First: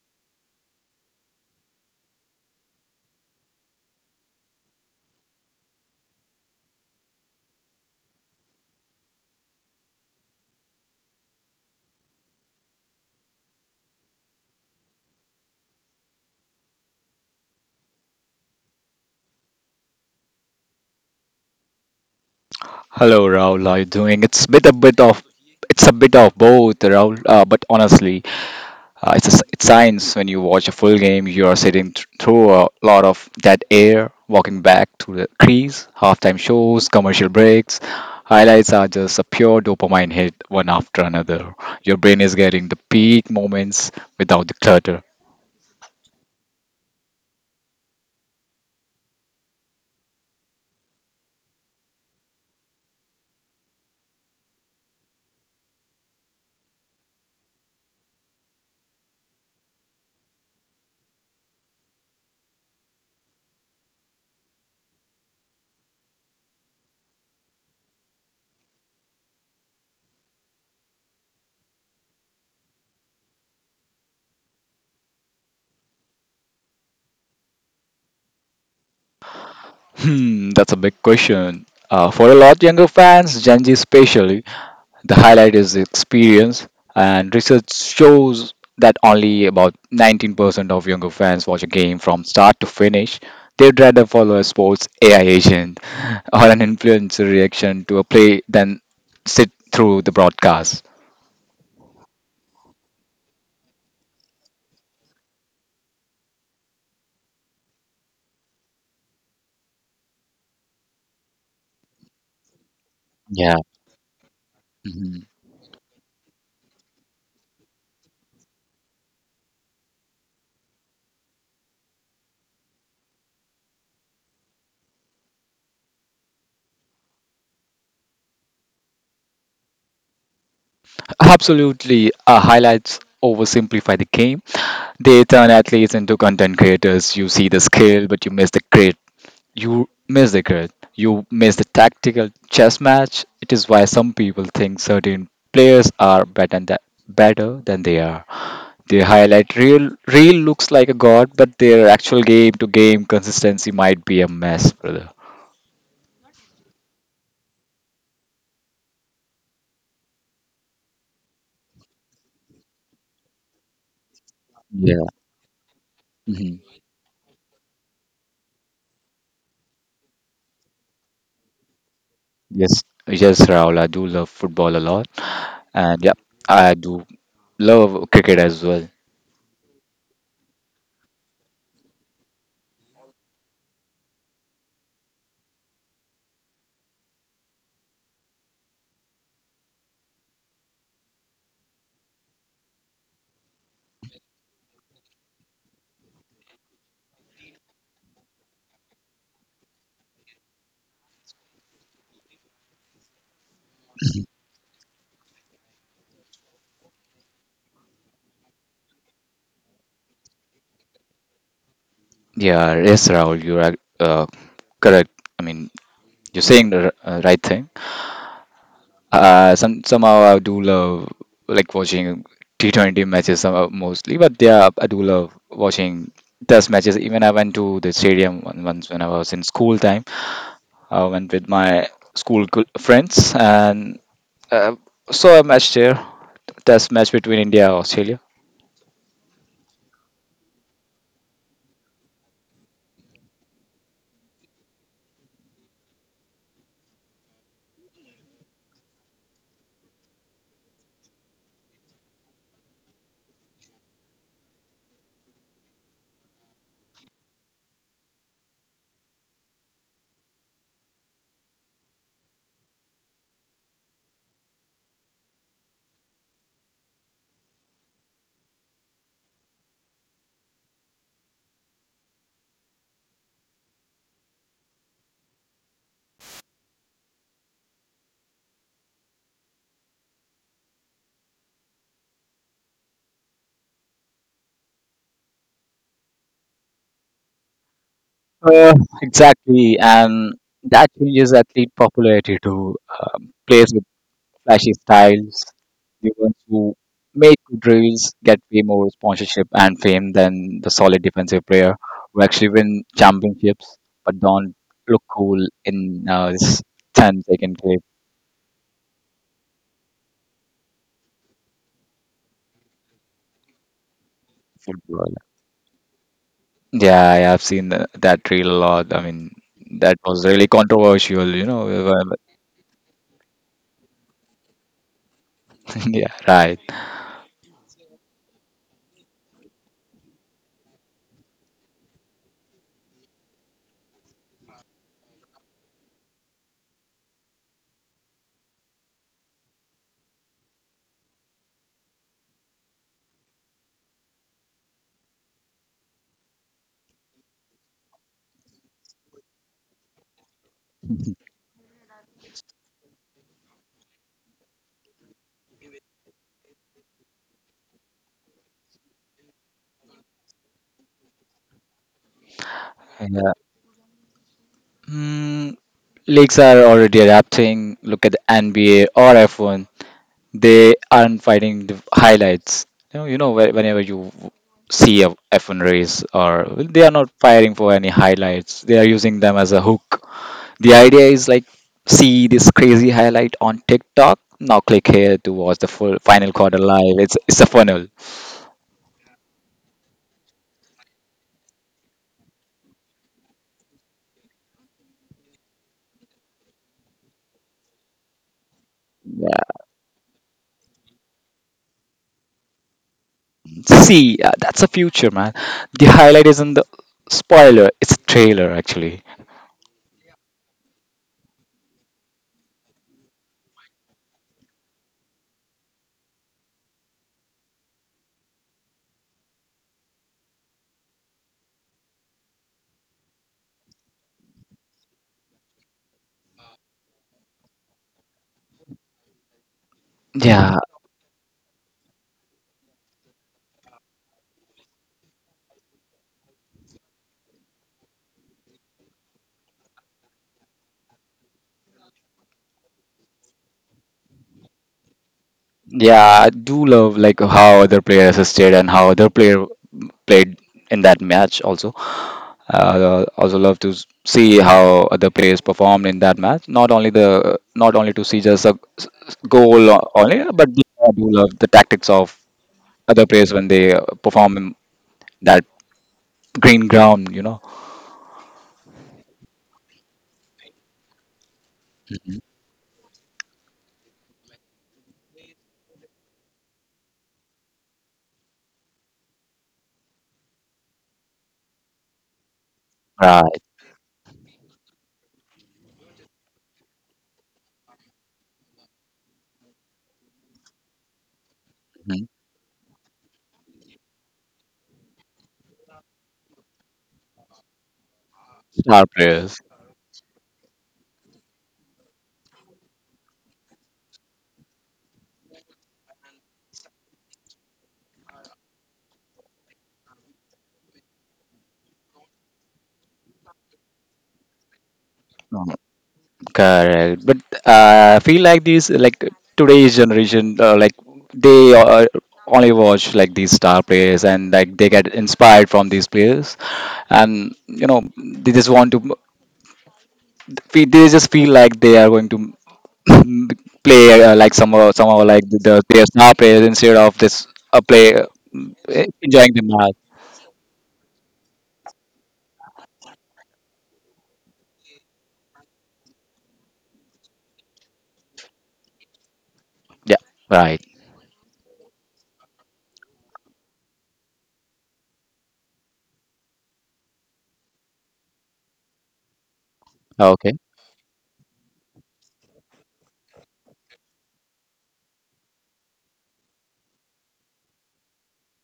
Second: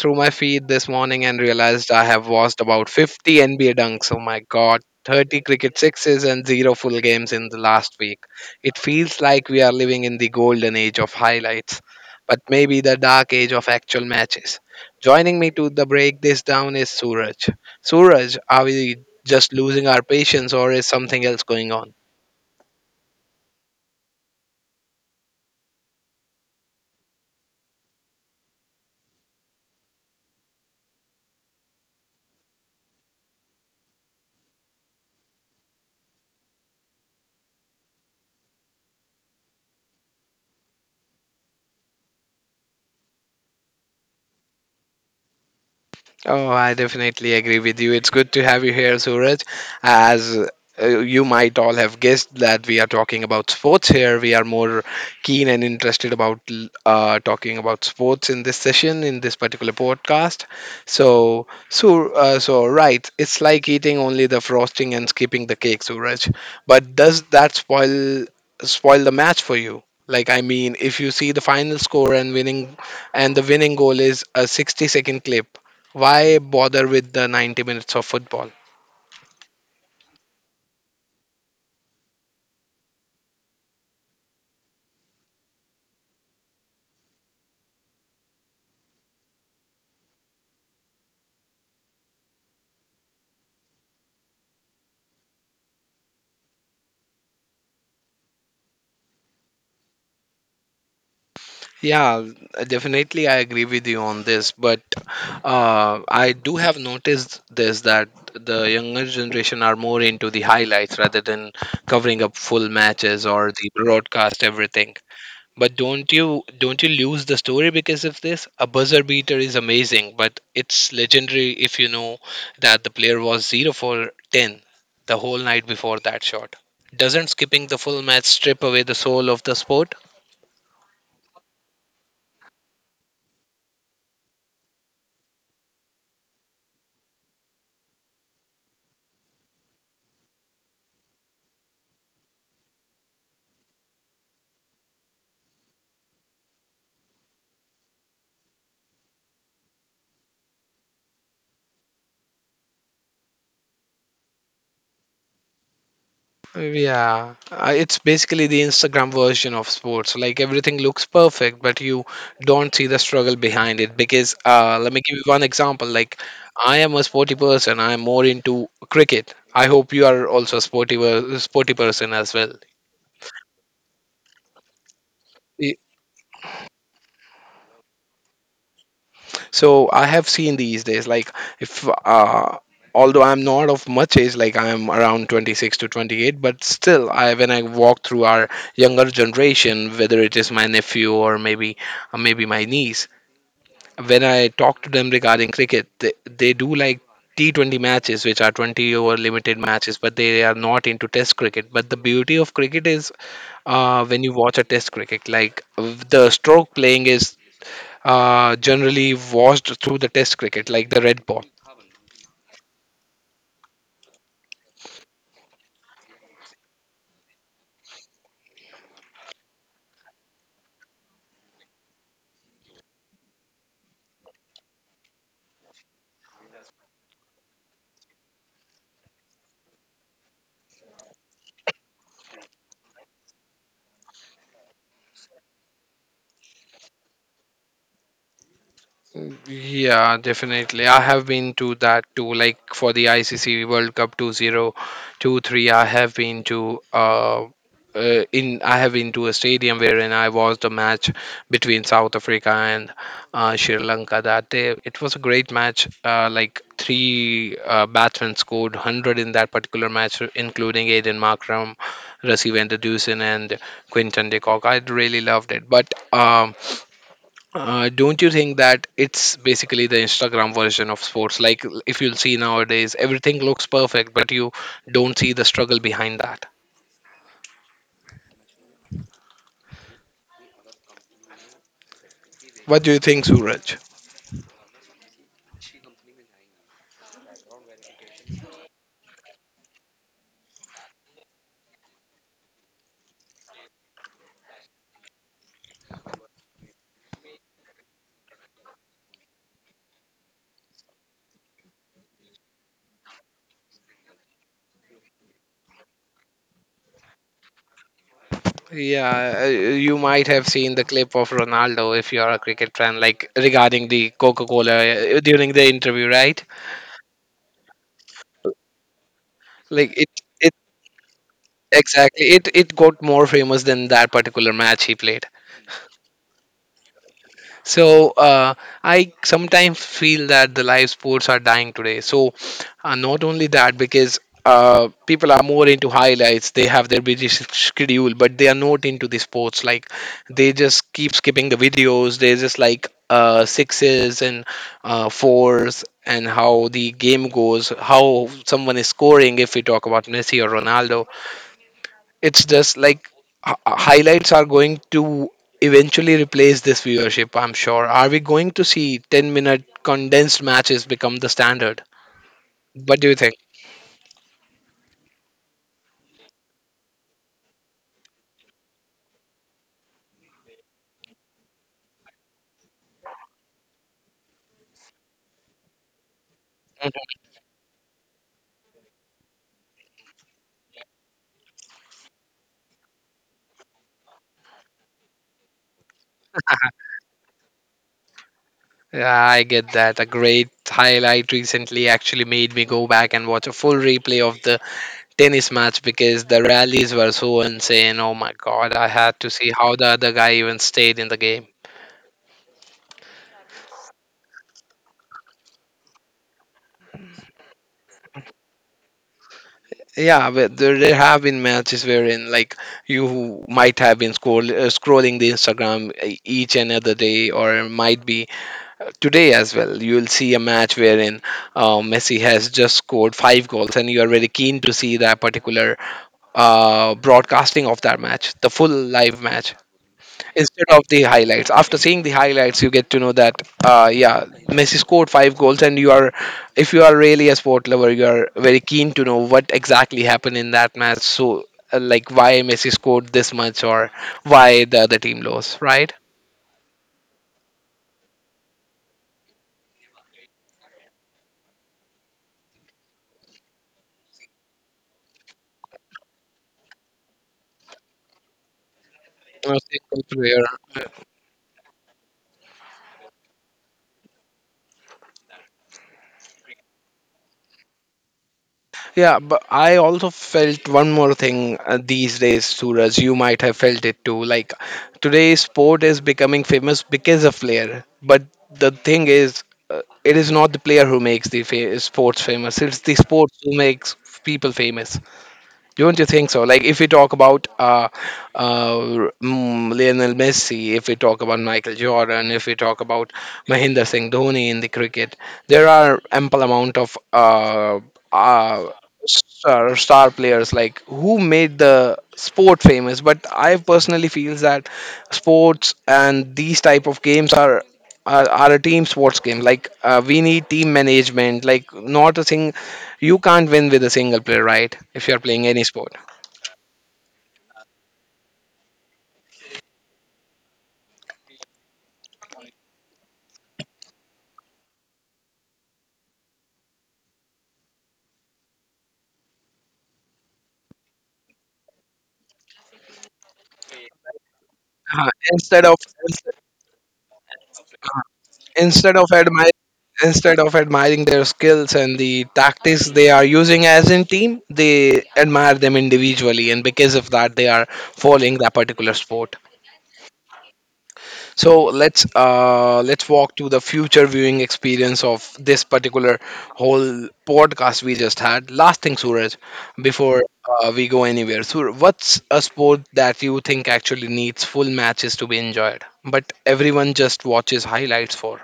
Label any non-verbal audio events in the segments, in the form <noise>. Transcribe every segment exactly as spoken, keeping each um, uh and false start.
through my feed this morning and realized I have watched about fifty N B A dunks. Oh my god, thirty cricket sixes and zero full games in the last week. It feels like we are living in the golden age of highlights, but maybe the dark age of actual matches. Joining me to the break this down is Suraj. Suraj, are we just losing our patience or is something else going on? Hello, Raul. How you doing? It's bit a bit of it's a bit of both, Raul. Uh, but honestly, uh, it's a, s- it's science. When you watch a full game, you are sitting th- through a lot of dead air, walking back to the crease, halftime shows, commercial breaks. Highlights are just a pure dopamine hit, one after another. Your brain is getting the peak moments without the clutter. Oh, I definitely agree with you. It's good to have you here, Suraj. As uh, you might all have guessed that we are talking about sports here. We are more keen and interested about l- uh, talking about sports in this session, in this particular podcast. So, so, uh, so right, it's like eating only the frosting and skipping the cake, Suraj. But does that spoil spoil the match for you? Like, I mean, if you see the final score and winning, and the winning goal is a sixty-second clip, why bother with the ninety minutes of football? Hmm, that's a big question. Uh, for a lot younger fans, Gen Z especially, the highlight is the experience, and research shows that only about nineteen percent of younger fans watch a game from start to finish. They'd rather follow a sports A I agent <laughs> or an influencer reaction to a play than sit through the broadcast. Yeah, definitely I agree with you on this, but uh, I do have noticed this that the younger generation are more into the highlights rather than covering up full matches or Yeah. the broadcast everything. But don't you don't you lose the story because of this? A buzzer beater is amazing, but it's legendary if you know that the player was zero for ten the whole night before that shot. Doesn't skipping the full match strip away the soul of the sport? Absolutely, uh, highlights oversimplify the game. They turn athletes into content creators. You see the skill, but you miss the grit. You miss the grit. You miss the tactical chess match. It is why some people think certain players are better than, better than they are. They highlight real real looks like a god, but their actual game to game consistency might be a mess, brother. Yeah, uh, it's basically the Instagram version of sports. Like everything looks perfect, but you don't see the struggle behind it. Because uh, let me Yeah. give you one example. Like hmm I am a sporty person. I am more into cricket. I hope you are also a sporty, per- sporty person as well. Yes. Yes, Raul, I do love football a lot, and yeah, I do love cricket as well. So I have seen these days, like if uh, although I'm not of much age, like I'm around twenty-six to twenty-eight, but still, I when I walk through our younger generation, whether it is my nephew or maybe uh, maybe my niece, when I talk to them regarding cricket, they, they do like T twenty matches, which are twenty over limited matches, but they are not into Test cricket. But the beauty of cricket is uh, when you watch a Test cricket, like the stroke playing is uh, generally washed through the test cricket, like the red ball. Yeah, yes, Rahul, you're ac- uh, correct. I mean, you're saying the r- uh, right thing. Uh, some somehow I do love like watching T twenty matches somehow mostly, but yeah, I do love watching test matches. Even I went to the stadium on- once when I was in school time. I went with my school co- friends and uh, saw a match there, test match between India and Australia. Yeah, definitely. I have been to that too. Like for the I C C World Cup two thousand twenty-three, I have been to uh, uh, in I have been to a stadium wherein I watched the match between South Africa and uh, Sri Lanka that day. It was a great match. Uh, like three uh, batsmen scored one hundred in that particular match, including Aiden Markram, Rassie van der Dusen, and Quinton de Kock. I really loved it. But um, uh, don't you think that it's basically the Instagram version of sports? Like, if you'll see nowadays, everything looks perfect, but you don't see the struggle behind that. What do you think, Suraj? Uh, exactly, and that changes athlete popularity to um, players with flashy styles. The ones who made good drills get way more sponsorship and fame than the solid defensive player who actually win championships but don't look cool in uh, this ten second clip Yeah, uh, you might have seen the clip of Ronaldo if you are a cricket fan, like regarding the Coca-Cola football. uh, during the interview, right? Yeah, yeah, I've seen tha- that reel a lot. I mean, Like that it, was really it controversial, you know. exactly. <laughs> It it got more famous than that particular match he played. Yeah, right. So uh, I sometimes feel that the live sports are dying today. So uh, not only that, because uh, people are more into highlights, they have their busy s- schedule, but they are not into the sports. Like they just keep skipping the videos. They just like uh, sixes and uh, fours and how the game goes, how someone is scoring. If we talk about Messi or Ronaldo, it's just like h- highlights are going to eventually replace this viewership. I'm sure, are we going to see ten minute condensed matches become the standard? What do you think? <laughs> Yeah. Leagues are already adapting. Look at the N B A or F one. They aren't finding the highlights. You know, you know whe- whenever you see a F one race, or well, they are not Mhm. firing for any highlights. They are using them as a hook. The idea is like, see this crazy highlight on TikTok. Now click here to watch the full final quarter live. It's it's a funnel. Yeah, I get that. A great highlight recently actually made me go back and watch a full replay of the tennis match because the rallies were so insane. Oh my god, I had to see Yeah. how the other guy even stayed in the game. See, uh, that's a future, man. The highlight isn't the spoiler; it's a trailer, actually. Yeah, but there there have been matches wherein like you might have been scroll uh, scrolling the Instagram e- each and other day, or might be uh, today as well. You'll see a match wherein uh, Messi has just scored five goals, and you are very keen to see that particular uh, broadcasting of that match, the full live match Yeah, instead of the highlights. After seeing the highlights, you get to know that uh, yeah, Messi scored five goals, and you are, if you are really a sport lover, you are very keen to know what exactly happened in that match. So uh, like why Messi scored this much or why the other team lost, right? yeah, I do love like how other player assisted and how other player played in that match also. Uh, also love to s- see how other players performed in that match. Not only the not only to see just a s- s- Most goal o- equal only, player. but I do love the tactics of other players when they uh, perform in that green ground. You know, Yeah, but I also felt one more thing uh, these days, Suraj. You might have felt it too. Like today's sport is becoming famous because of player. But the thing is, uh, it is not the player who makes the fa- sports famous. It's the sports right. who makes people famous. Don't you think so? Like, if we talk about uh, uh, mm, Lionel Messi, if we talk about Michael Mhm. Jordan, if we talk about Mahendra Singh Dhoni in the cricket, there are ample amount of uh, uh, Star players. star, star players like who made the sport famous. But I personally feels that sports and these type of games are are, are a team sports game. Like uh, we need team management. Like not a thing, you can't win with a single player, right? If you're playing any sport. Correct, but uh, I feel like these like today's generation uh, like they uh, only watch like these star players and like they get inspired from these players, and you know they just want to fe- they just feel like they are going to <clears throat> play uh, like some or- some or Uh, like the instead of their star players instead of this uh, play uh, instead of enjoying the admiring match. Instead of admiring their skills and the tactics they are using as in team, they admire them individually, and because of that they are following that particular sport. Yeah, right. So let's uh, let's walk to the future viewing experience of this particular whole podcast we just had. Last thing, Suraj, before Okay. uh, we go anywhere, Suraj, what's a sport that you think actually needs full matches to be enjoyed, but everyone just watches highlights for?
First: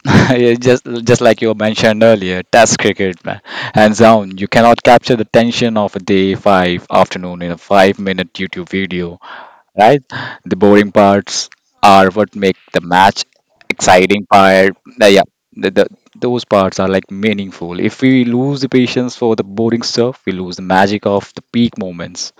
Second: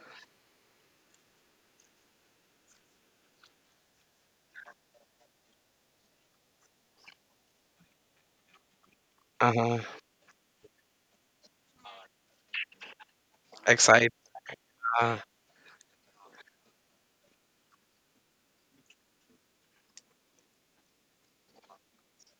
<laughs> Yeah, just just like you mentioned earlier, Test cricket, man, hands down, you cannot capture the tension of a day five afternoon in a five minute YouTube video, Uh-huh. right? The boring parts are what make the match Excite. exciting part. uh, Yeah, the, the, those parts are like meaningful. If we lose the patience for the boring stuff, we lose the magic of the peak moments.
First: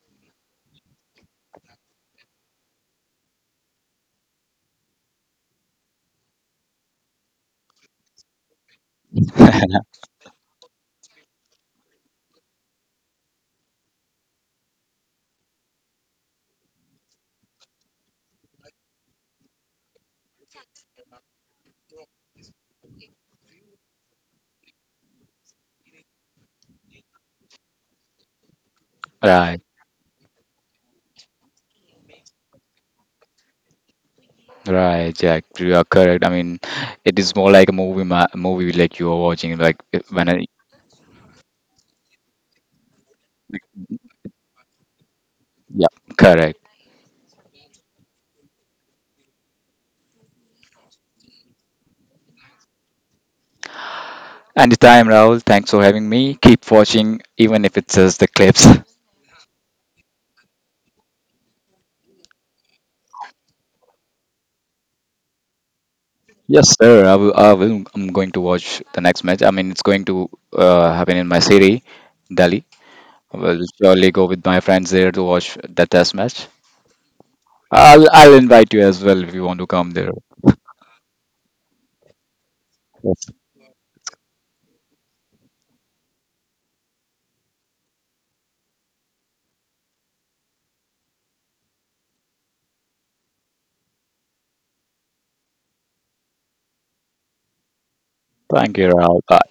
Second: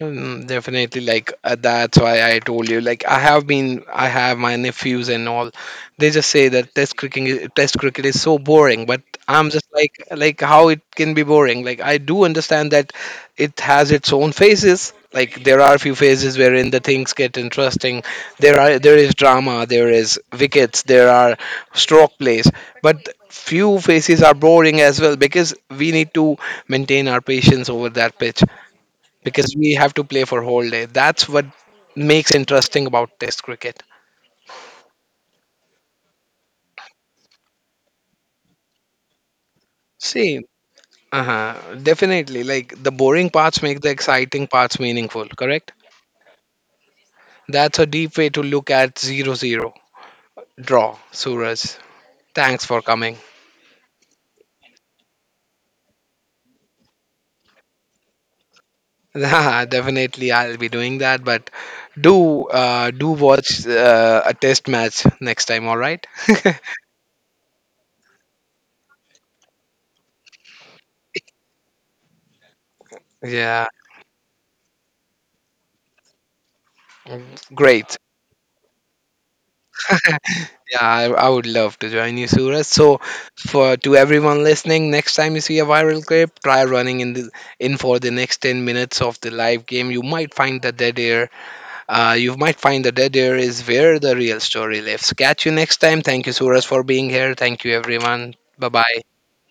Mm, definitely, like uh, that's why I told you. Like I have been, I have my nephews and all. They just say that test cricket, is- test cricket is so boring. But I'm just like, <laughs> like how it can be boring. Like I do understand that it has its own phases. Like there are a few phases wherein the things get interesting. There are there is drama, there is wickets, there are stroke plays. But few phases are boring as well because we need to maintain our patience over that pitch because Right, we have to play for whole day. That's what makes interesting about Test cricket. right, Jack. You are correct. I mean, it is more like a movie, ma movie like you are watching. Like uh, when See, a uh definitely. Like the boring parts make the exciting parts meaningful. Correct? Yeah, correct. That's a deep way to look at zero zero draw. Suraj, thanks for coming. Anytime, Rahul. Thanks for having me. Keep watching, even if it's just the clips. <laughs> <laughs> definitely, I'll be doing that. But do uh, do watch uh, a test match next time. All right? Yes, sir. I will, I will. I'm going to watch the next match. I mean, it's going to uh, happen in my city, Delhi. <laughs> I will yeah, surely go with my friends there to watch that test match. great. I'll, I'll invite you as well if you want to come there. <laughs> Yeah, I, I would love to join you, Suraj. So, for to everyone listening, next time you see a viral clip, try running in the in for the next ten minutes of the live game. You might find the dead air. Uh, you might find the dead air is where the real story lives. Catch you next time. Thank you, Suraj, for being here. Thank you, everyone. Bye Thank you, bye. Rahul. Bye.